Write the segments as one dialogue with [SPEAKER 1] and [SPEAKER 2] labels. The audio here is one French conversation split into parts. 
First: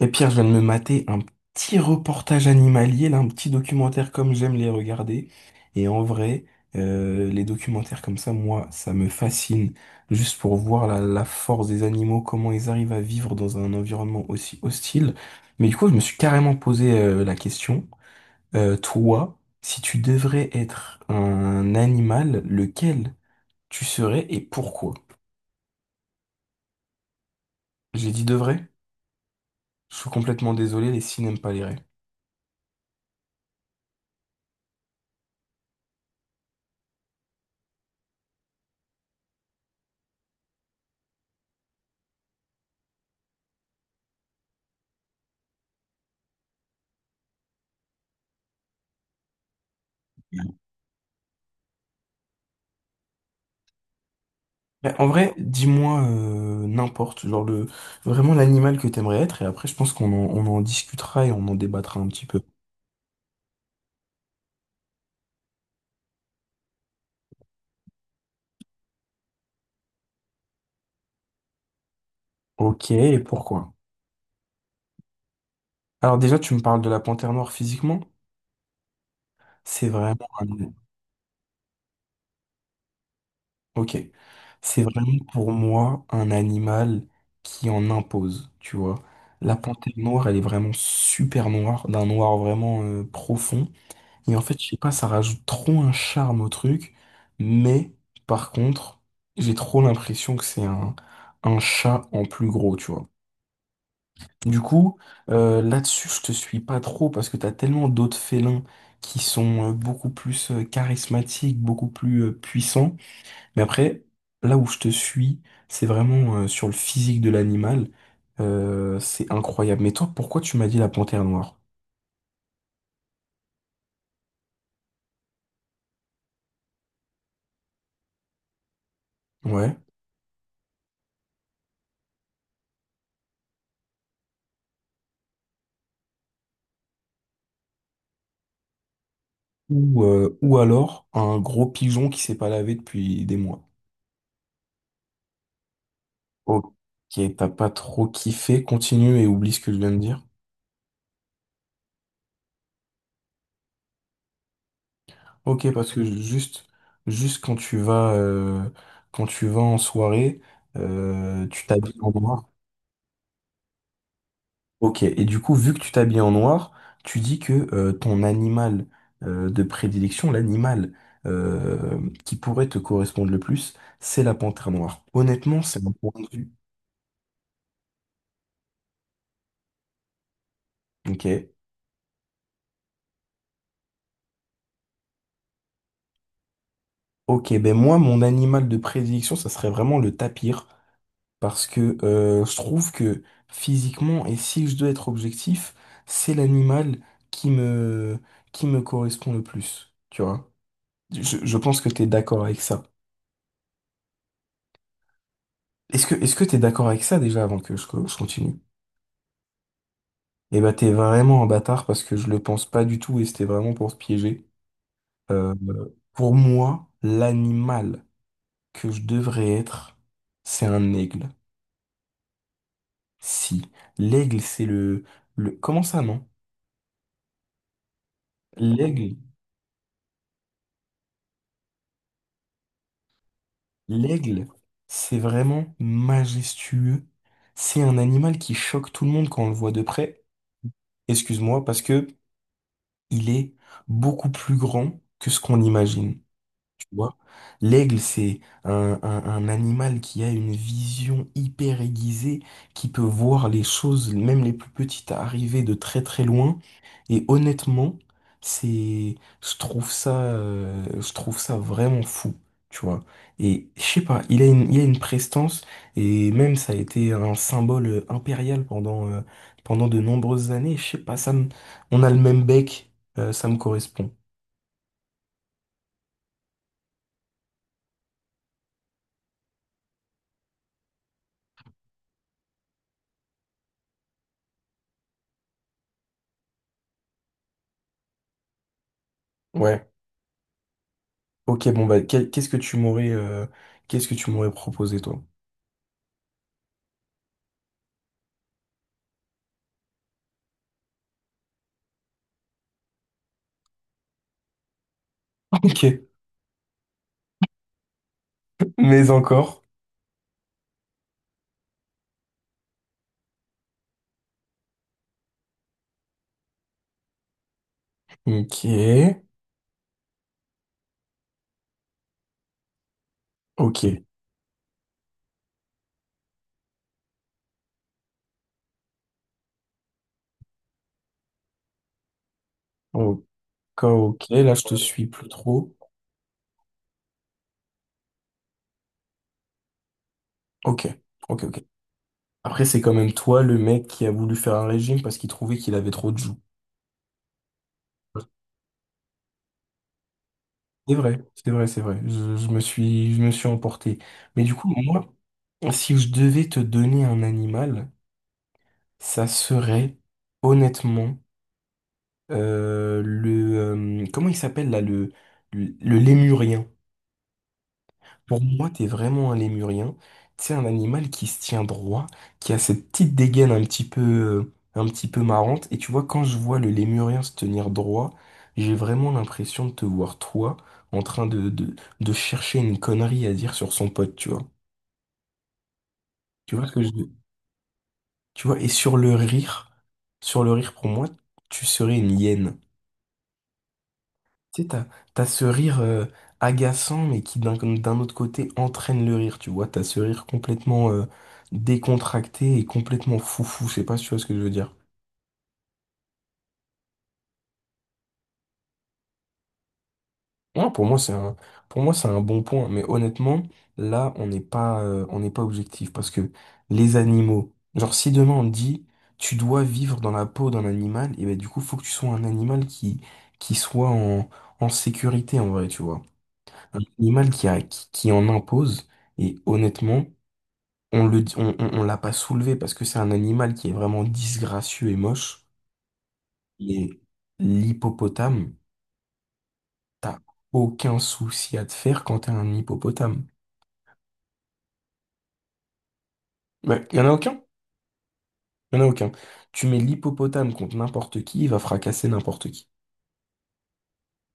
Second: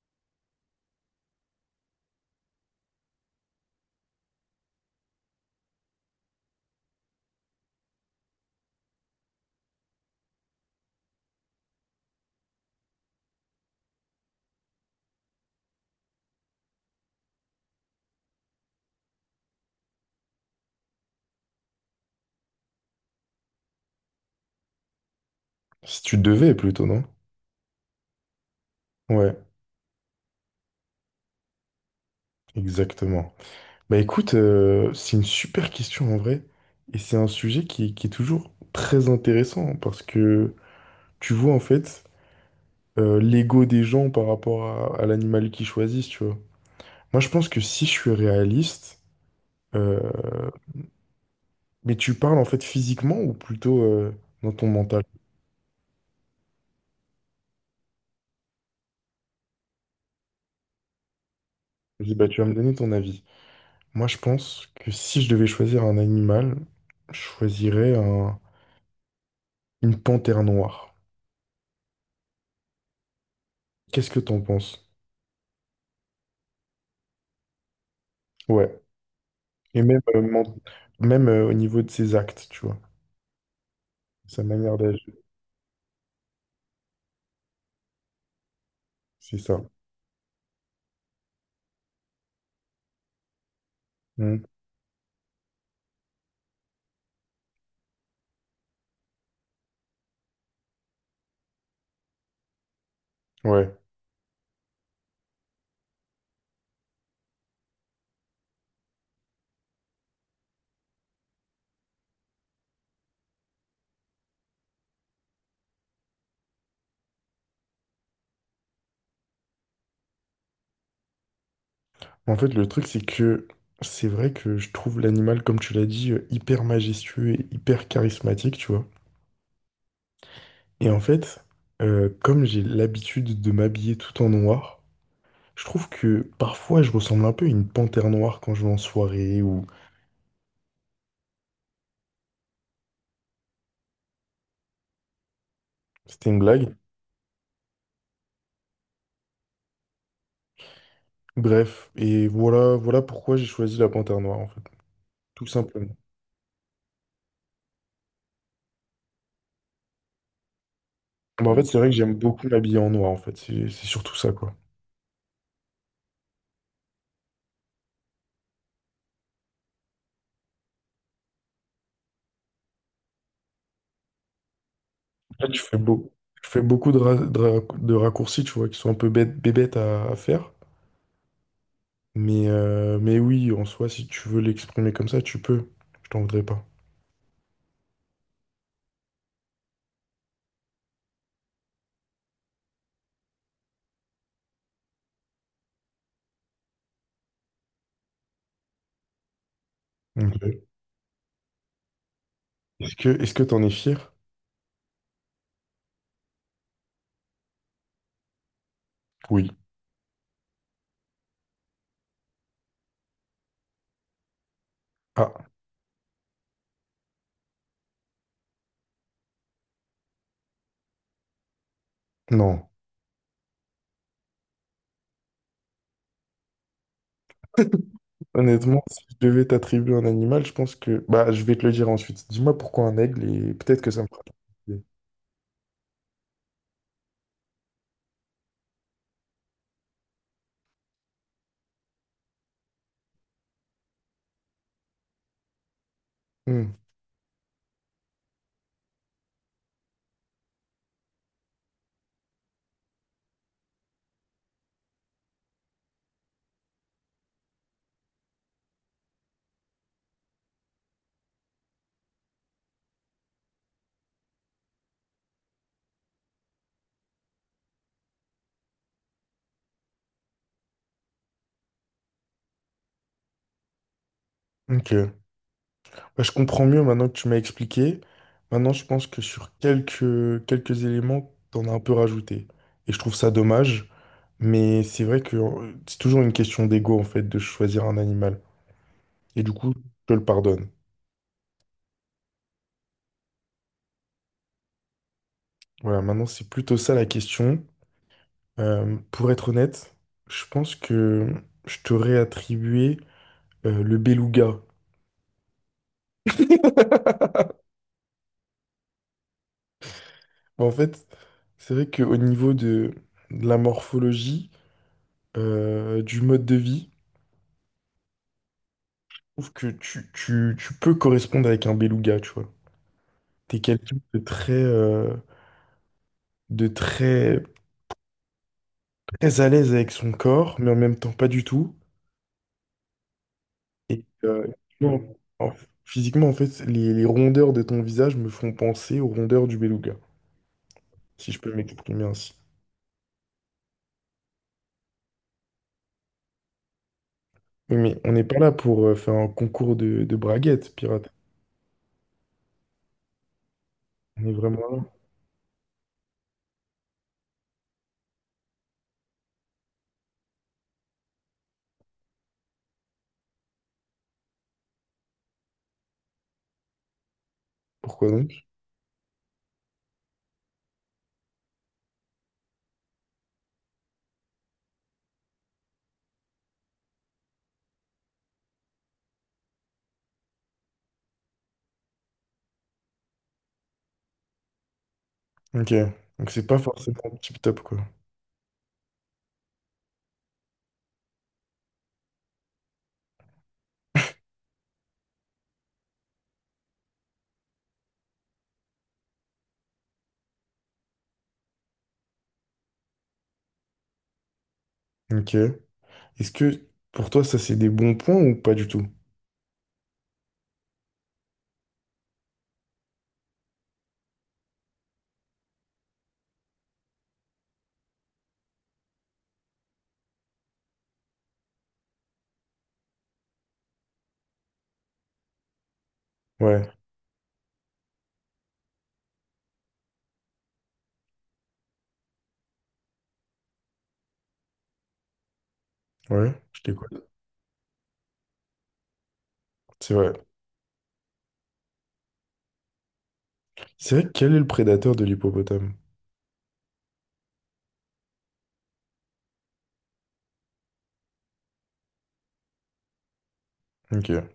[SPEAKER 1] Et Pierre, je viens de me mater un petit reportage animalier, là, un petit documentaire comme j'aime les regarder. Et en vrai, les documentaires comme ça, moi, ça me fascine. Juste pour voir la force des animaux, comment ils arrivent à vivre dans un environnement aussi hostile. Mais du coup, je me suis carrément posé la question, toi, si tu devrais être un animal, lequel tu serais et pourquoi?
[SPEAKER 2] Si tu devais plutôt, non?
[SPEAKER 1] J'ai dit devrait.
[SPEAKER 2] Ouais,
[SPEAKER 1] Je suis complètement désolé, les si n'aiment pas les rêves.
[SPEAKER 2] exactement. Bah écoute, c'est une super question en vrai. Et c'est un sujet qui est toujours très intéressant parce que tu vois en fait l'ego des gens par rapport à l'animal qu'ils choisissent, tu vois. Moi je pense que si je suis réaliste, euh, mais tu parles en fait physiquement ou plutôt dans ton
[SPEAKER 1] Ouais,
[SPEAKER 2] mental?
[SPEAKER 1] en vrai, dis-moi n'importe, genre le vraiment l'animal que t'aimerais être, et après je pense qu'on en discutera et on en débattra
[SPEAKER 2] Je
[SPEAKER 1] un
[SPEAKER 2] dis,
[SPEAKER 1] petit
[SPEAKER 2] bah tu
[SPEAKER 1] peu.
[SPEAKER 2] vas me donner ton avis. Moi je pense que si je devais choisir un animal, je choisirais un- une panthère noire.
[SPEAKER 1] Ok, et pourquoi?
[SPEAKER 2] Qu'est-ce que t'en penses?
[SPEAKER 1] Alors déjà, tu me parles de la panthère noire physiquement,
[SPEAKER 2] Ouais. Et
[SPEAKER 1] c'est
[SPEAKER 2] même,
[SPEAKER 1] vraiment un...
[SPEAKER 2] même au niveau de ses actes, tu vois.
[SPEAKER 1] Ok,
[SPEAKER 2] Sa manière
[SPEAKER 1] c'est
[SPEAKER 2] d'agir.
[SPEAKER 1] vraiment pour moi un animal qui en impose, tu vois.
[SPEAKER 2] C'est
[SPEAKER 1] La
[SPEAKER 2] ça.
[SPEAKER 1] panthère noire, elle est vraiment super noire, d'un noir vraiment profond. Et en
[SPEAKER 2] Mm.
[SPEAKER 1] fait, je sais pas, ça rajoute trop un charme au truc, mais par contre, j'ai trop l'impression que c'est un chat en plus gros, tu vois.
[SPEAKER 2] Ouais.
[SPEAKER 1] Du coup, là-dessus, je te suis pas trop parce que t'as tellement d'autres félins qui sont beaucoup plus charismatiques, beaucoup plus puissants. Mais après, là où je te suis, c'est vraiment sur le physique de l'animal. C'est incroyable. Mais toi, pourquoi tu m'as dit la panthère noire?
[SPEAKER 2] En fait, le truc, c'est que c'est vrai que je trouve l'animal, comme tu l'as dit, hyper majestueux et hyper charismatique, tu vois.
[SPEAKER 1] Ouais.
[SPEAKER 2] Et en fait, comme j'ai l'habitude de m'habiller tout en noir, je trouve que parfois je ressemble un peu à une panthère noire quand je vais en soirée ou
[SPEAKER 1] Ou alors un gros pigeon qui s'est pas lavé depuis des mois.
[SPEAKER 2] c'était une blague.
[SPEAKER 1] Ok, t'as pas trop kiffé, continue et oublie ce que je viens de dire.
[SPEAKER 2] Bref, et voilà, voilà pourquoi j'ai choisi la panthère noire, en fait. Tout
[SPEAKER 1] Ok, parce
[SPEAKER 2] simplement.
[SPEAKER 1] que juste, juste quand tu vas en soirée,
[SPEAKER 2] Bah, en fait,
[SPEAKER 1] tu
[SPEAKER 2] c'est vrai que
[SPEAKER 1] t'habilles en
[SPEAKER 2] j'aime
[SPEAKER 1] noir.
[SPEAKER 2] beaucoup m'habiller en noir, en fait. C'est surtout ça, quoi.
[SPEAKER 1] Ok, et du coup, vu que tu t'habilles en noir, tu dis que ton animal de prédilection, l'animal euh, qui pourrait te correspondre le plus, c'est la panthère noire.
[SPEAKER 2] En fait,
[SPEAKER 1] Honnêtement,
[SPEAKER 2] je fais
[SPEAKER 1] c'est mon
[SPEAKER 2] beau.
[SPEAKER 1] point de
[SPEAKER 2] Je
[SPEAKER 1] vue.
[SPEAKER 2] fais beaucoup de raccourcis, tu vois, qui sont un peu bêtes, bébêtes à faire.
[SPEAKER 1] Ok.
[SPEAKER 2] Mais oui, en soi, si tu veux l'exprimer comme ça, tu peux. Je t'en voudrais pas.
[SPEAKER 1] Ok, ben moi, mon animal de prédilection, ça serait vraiment le tapir, parce que je trouve que physiquement, et si je dois être objectif, c'est l'animal qui me, qui me correspond le plus, tu vois.
[SPEAKER 2] Ok.
[SPEAKER 1] Je pense que t'es d'accord avec ça.
[SPEAKER 2] Est-ce que t'en es fier?
[SPEAKER 1] Est-ce que t'es d'accord avec ça déjà avant que je continue?
[SPEAKER 2] Oui.
[SPEAKER 1] Eh ben, t'es vraiment un bâtard parce que je le pense pas du tout et c'était vraiment pour te piéger.
[SPEAKER 2] Ah,
[SPEAKER 1] Euh, pour moi, l'animal que je devrais être, c'est un aigle.
[SPEAKER 2] non.
[SPEAKER 1] Si. L'aigle, c'est le... Comment ça, non?
[SPEAKER 2] Honnêtement, si je
[SPEAKER 1] L'aigle,
[SPEAKER 2] devais t'attribuer un animal, je pense que... Bah, je vais te le dire ensuite. Dis-moi pourquoi un aigle et peut-être que ça me fera...
[SPEAKER 1] l'aigle, c'est vraiment majestueux. C'est un animal qui choque tout le monde quand on le voit de près. Excuse-moi, parce que il est beaucoup plus grand que ce qu'on imagine.
[SPEAKER 2] Hmm.
[SPEAKER 1] Tu vois. L'aigle, c'est un animal qui a une vision hyper aiguisée, qui peut voir les choses, même les plus petites, arriver de très très loin. Et honnêtement, c'est, je trouve ça vraiment fou, tu vois. Et je sais pas, il a une prestance, et même ça a été un symbole impérial pendant, pendant de nombreuses années. Je sais pas, on a le même bec, ça me correspond.
[SPEAKER 2] Ok. Bah, je comprends mieux maintenant que tu m'as expliqué. Maintenant, je pense que sur quelques éléments, t'en as un peu rajouté. Et je trouve ça dommage, mais c'est vrai que c'est toujours une question d'ego, en fait, de choisir un animal. Et du coup,
[SPEAKER 1] Ouais.
[SPEAKER 2] je le pardonne.
[SPEAKER 1] Ok, bon, bah, qu'est-ce que tu m'aurais qu'est-ce que tu m'aurais proposé, toi?
[SPEAKER 2] Voilà, maintenant, c'est plutôt ça la question. Pour être honnête, je pense que je t'aurais attribué le beluga.
[SPEAKER 1] Ok, mais encore.
[SPEAKER 2] En fait, c'est vrai qu'au niveau de la morphologie, du mode de vie,
[SPEAKER 1] Ok,
[SPEAKER 2] trouve que tu peux correspondre avec un beluga, tu vois. T'es
[SPEAKER 1] ok,
[SPEAKER 2] quelqu'un de très, de très, très à l'aise avec son corps, mais en même temps pas du tout.
[SPEAKER 1] ok,
[SPEAKER 2] Et
[SPEAKER 1] ok, là, je te
[SPEAKER 2] non,
[SPEAKER 1] suis plus trop.
[SPEAKER 2] physiquement, en fait, les rondeurs de ton visage me font penser aux rondeurs du beluga,
[SPEAKER 1] Ok,
[SPEAKER 2] si je peux
[SPEAKER 1] ok.
[SPEAKER 2] m'exprimer ainsi.
[SPEAKER 1] Après, c'est quand même toi, le mec qui a voulu faire un régime parce qu'il trouvait qu'il avait trop de joues.
[SPEAKER 2] Oui, mais on n'est pas là pour faire un concours de braguettes,
[SPEAKER 1] C'est
[SPEAKER 2] pirate.
[SPEAKER 1] vrai, c'est vrai, c'est vrai. Je me suis emporté.
[SPEAKER 2] On est
[SPEAKER 1] Mais du
[SPEAKER 2] vraiment
[SPEAKER 1] coup,
[SPEAKER 2] là.
[SPEAKER 1] moi, si je devais te donner un animal, ça serait honnêtement le comment il s'appelle là le lémurien.
[SPEAKER 2] Pourquoi donc?
[SPEAKER 1] Pour moi, t'es vraiment un lémurien. Tu sais, un animal qui se tient droit, qui a cette petite dégaine un petit peu marrante. Et tu vois, quand je vois le lémurien se tenir droit, j'ai vraiment l'impression de te voir, toi, en train de chercher une connerie à dire sur son pote, tu vois.
[SPEAKER 2] Ok. Donc c'est
[SPEAKER 1] Tu
[SPEAKER 2] pas
[SPEAKER 1] vois ce que je veux-
[SPEAKER 2] forcément tip-top, quoi.
[SPEAKER 1] Tu vois, et sur le rire, pour moi, tu serais une hyène. Tu sais, t'as ce rire agaçant, mais qui d'un autre côté entraîne le rire, tu vois. T'as ce rire complètement décontracté et complètement foufou, je sais pas si tu vois ce que je veux dire.
[SPEAKER 2] Ok. Est-ce que pour toi, ça c'est des bons points ou pas du tout?
[SPEAKER 1] Non, pour moi, pour moi, c'est un bon point, mais honnêtement, là, on n'est pas objectif, parce que les animaux, genre, si demain on te dit, tu dois vivre dans la peau d'un animal, et ben du coup, faut que tu sois un animal qui soit en sécurité, en vrai, tu vois.
[SPEAKER 2] Ouais.
[SPEAKER 1] Un animal qui en impose, et honnêtement, on le, on l'a pas soulevé parce que c'est un animal qui est vraiment disgracieux et moche.
[SPEAKER 2] Ouais, je
[SPEAKER 1] Et
[SPEAKER 2] t'écoute.
[SPEAKER 1] l'hippopotame,
[SPEAKER 2] C'est vrai.
[SPEAKER 1] t'as aucun souci à te faire quand t'es un hippopotame.
[SPEAKER 2] C'est vrai, quel est le prédateur de l'hippopotame?
[SPEAKER 1] Ouais, y en a aucun? Y en a aucun. Tu mets l'hippopotame contre n'importe qui, il va fracasser n'importe qui.
[SPEAKER 2] Ok.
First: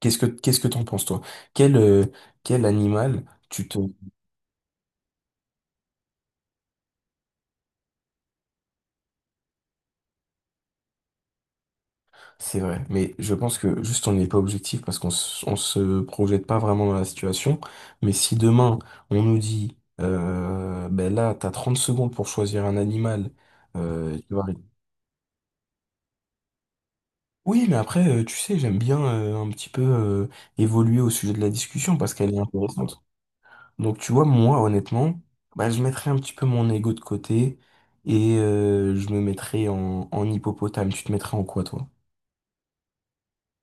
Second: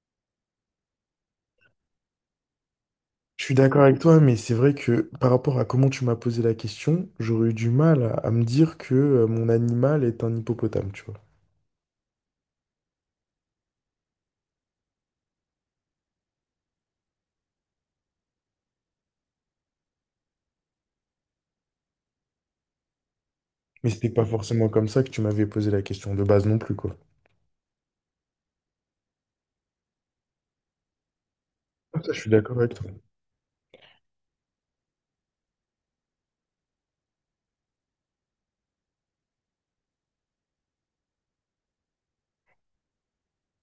[SPEAKER 1] Qu'est-ce que t'en penses, toi? Quel, quel animal
[SPEAKER 2] Je suis
[SPEAKER 1] tu te
[SPEAKER 2] d'accord avec toi, mais c'est vrai que par rapport à comment tu m'as posé la question, j'aurais eu du mal à me dire que mon animal est un hippopotame, tu vois.
[SPEAKER 1] C'est vrai, mais je pense que juste on n'est pas objectif parce on se projette pas vraiment dans la situation. Mais si demain on nous dit, ben là, t'as 30 secondes pour choisir un animal,
[SPEAKER 2] Mais c'était
[SPEAKER 1] euh,
[SPEAKER 2] pas
[SPEAKER 1] tu vas-
[SPEAKER 2] forcément comme ça que tu m'avais posé la question de base non plus, quoi.
[SPEAKER 1] Oui, mais après, tu sais, j'aime bien un petit peu évoluer au sujet de la discussion
[SPEAKER 2] Ça,
[SPEAKER 1] parce
[SPEAKER 2] je suis
[SPEAKER 1] qu'elle est
[SPEAKER 2] d'accord avec toi.
[SPEAKER 1] intéressante. Donc tu vois, moi, honnêtement, bah, je mettrais un petit peu mon ego de côté et je me mettrais en hippopotame. Tu te mettrais en quoi, toi?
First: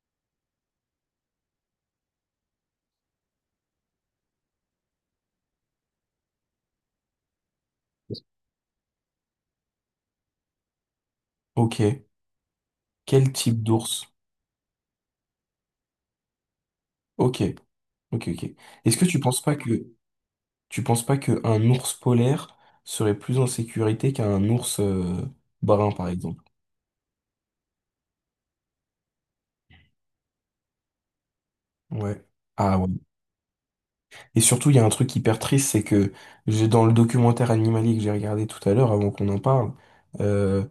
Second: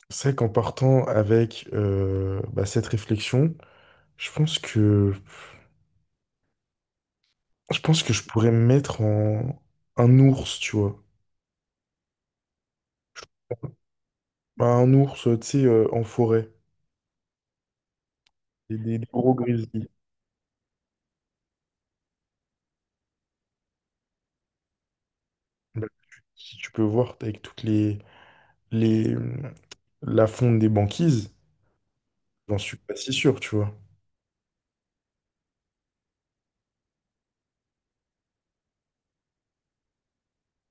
[SPEAKER 2] C'est vrai qu'en partant avec bah, cette réflexion, je pense que je pense que je pourrais me mettre en un ours, tu vois.
[SPEAKER 1] Ok. Quel type d'ours?
[SPEAKER 2] Bah, un ours, tu sais, en forêt.
[SPEAKER 1] Ok. Ok, ok.
[SPEAKER 2] Des,
[SPEAKER 1] Est-ce
[SPEAKER 2] des-
[SPEAKER 1] que
[SPEAKER 2] des gros grizzlies.
[SPEAKER 1] tu penses pas qu'un ours polaire serait plus en sécurité qu'un ours
[SPEAKER 2] Bah,
[SPEAKER 1] brun, par exemple?
[SPEAKER 2] si tu peux voir avec toutes les la fonte des banquises,
[SPEAKER 1] Ouais.
[SPEAKER 2] j'en suis
[SPEAKER 1] Ah ouais.
[SPEAKER 2] pas si sûr, tu vois.
[SPEAKER 1] Et surtout, il y a un truc hyper triste, c'est que j'ai dans le documentaire animalier que j'ai regardé tout à l'heure, avant qu'on en parle, euh,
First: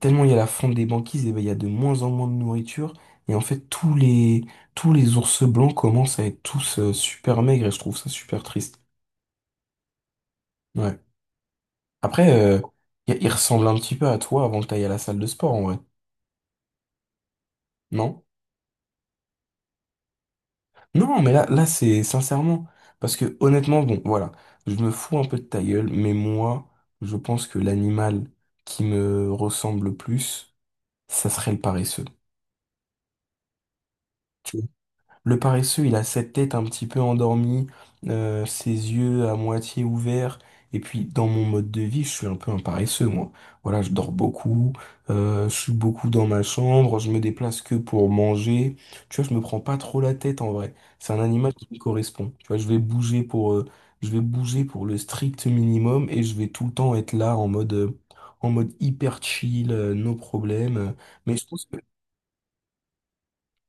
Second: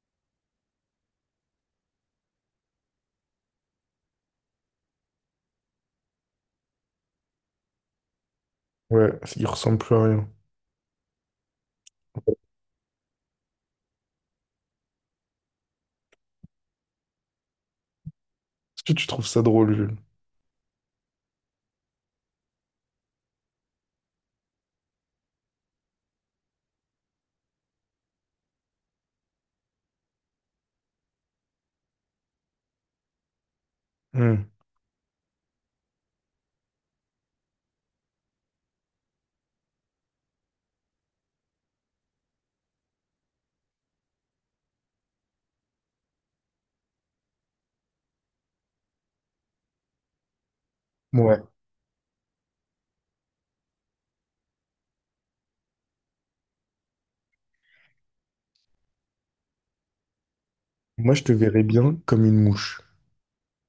[SPEAKER 1] tellement il y a la fonte des banquises, et ben, il y a de moins en moins de nourriture. Et en fait, tous les ours blancs commencent à être tous super maigres, et je trouve ça super triste.
[SPEAKER 2] Ouais, il ressemble plus à rien.
[SPEAKER 1] Ouais. Après, il ressemble un petit peu à toi avant que tu ailles à la salle de sport, en vrai. Non?
[SPEAKER 2] Est-ce que tu trouves ça drôle, Jules?
[SPEAKER 1] Non, mais là, c'est sincèrement. Parce que honnêtement, bon, voilà, je me fous un peu de ta gueule, mais moi, je pense que l'animal qui me ressemble le plus, ça serait le paresseux.
[SPEAKER 2] Hmm.
[SPEAKER 1] Le paresseux, il a cette tête un petit peu endormie, ses yeux à moitié ouverts. Et puis, dans mon mode de vie, je suis un peu un paresseux, moi. Voilà, je dors beaucoup, je suis beaucoup dans ma chambre, je me déplace que pour manger. Tu vois, je me prends pas trop la tête en vrai. C'est un
[SPEAKER 2] Ouais.
[SPEAKER 1] animal qui me correspond. Tu vois, je vais bouger pour, je vais bouger pour le strict minimum et je vais tout le temps être là en mode hyper chill, no problème.
[SPEAKER 2] Moi, je te
[SPEAKER 1] Mais je
[SPEAKER 2] verrais
[SPEAKER 1] pense que
[SPEAKER 2] bien comme une mouche.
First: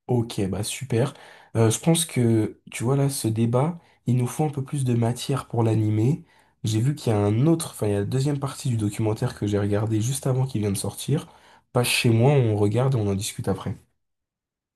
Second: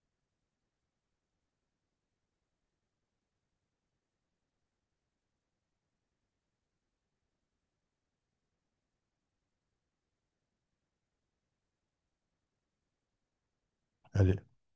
[SPEAKER 1] Ok, bah super. Je pense que, tu vois, là, ce débat, il nous faut un peu plus de matière pour l'animer. J'ai vu qu'il y a un autre, enfin, il y a la deuxième partie du documentaire que j'ai regardé juste avant qu'il vienne de sortir. Passe chez moi, on regarde et on en discute après.
[SPEAKER 2] Allez.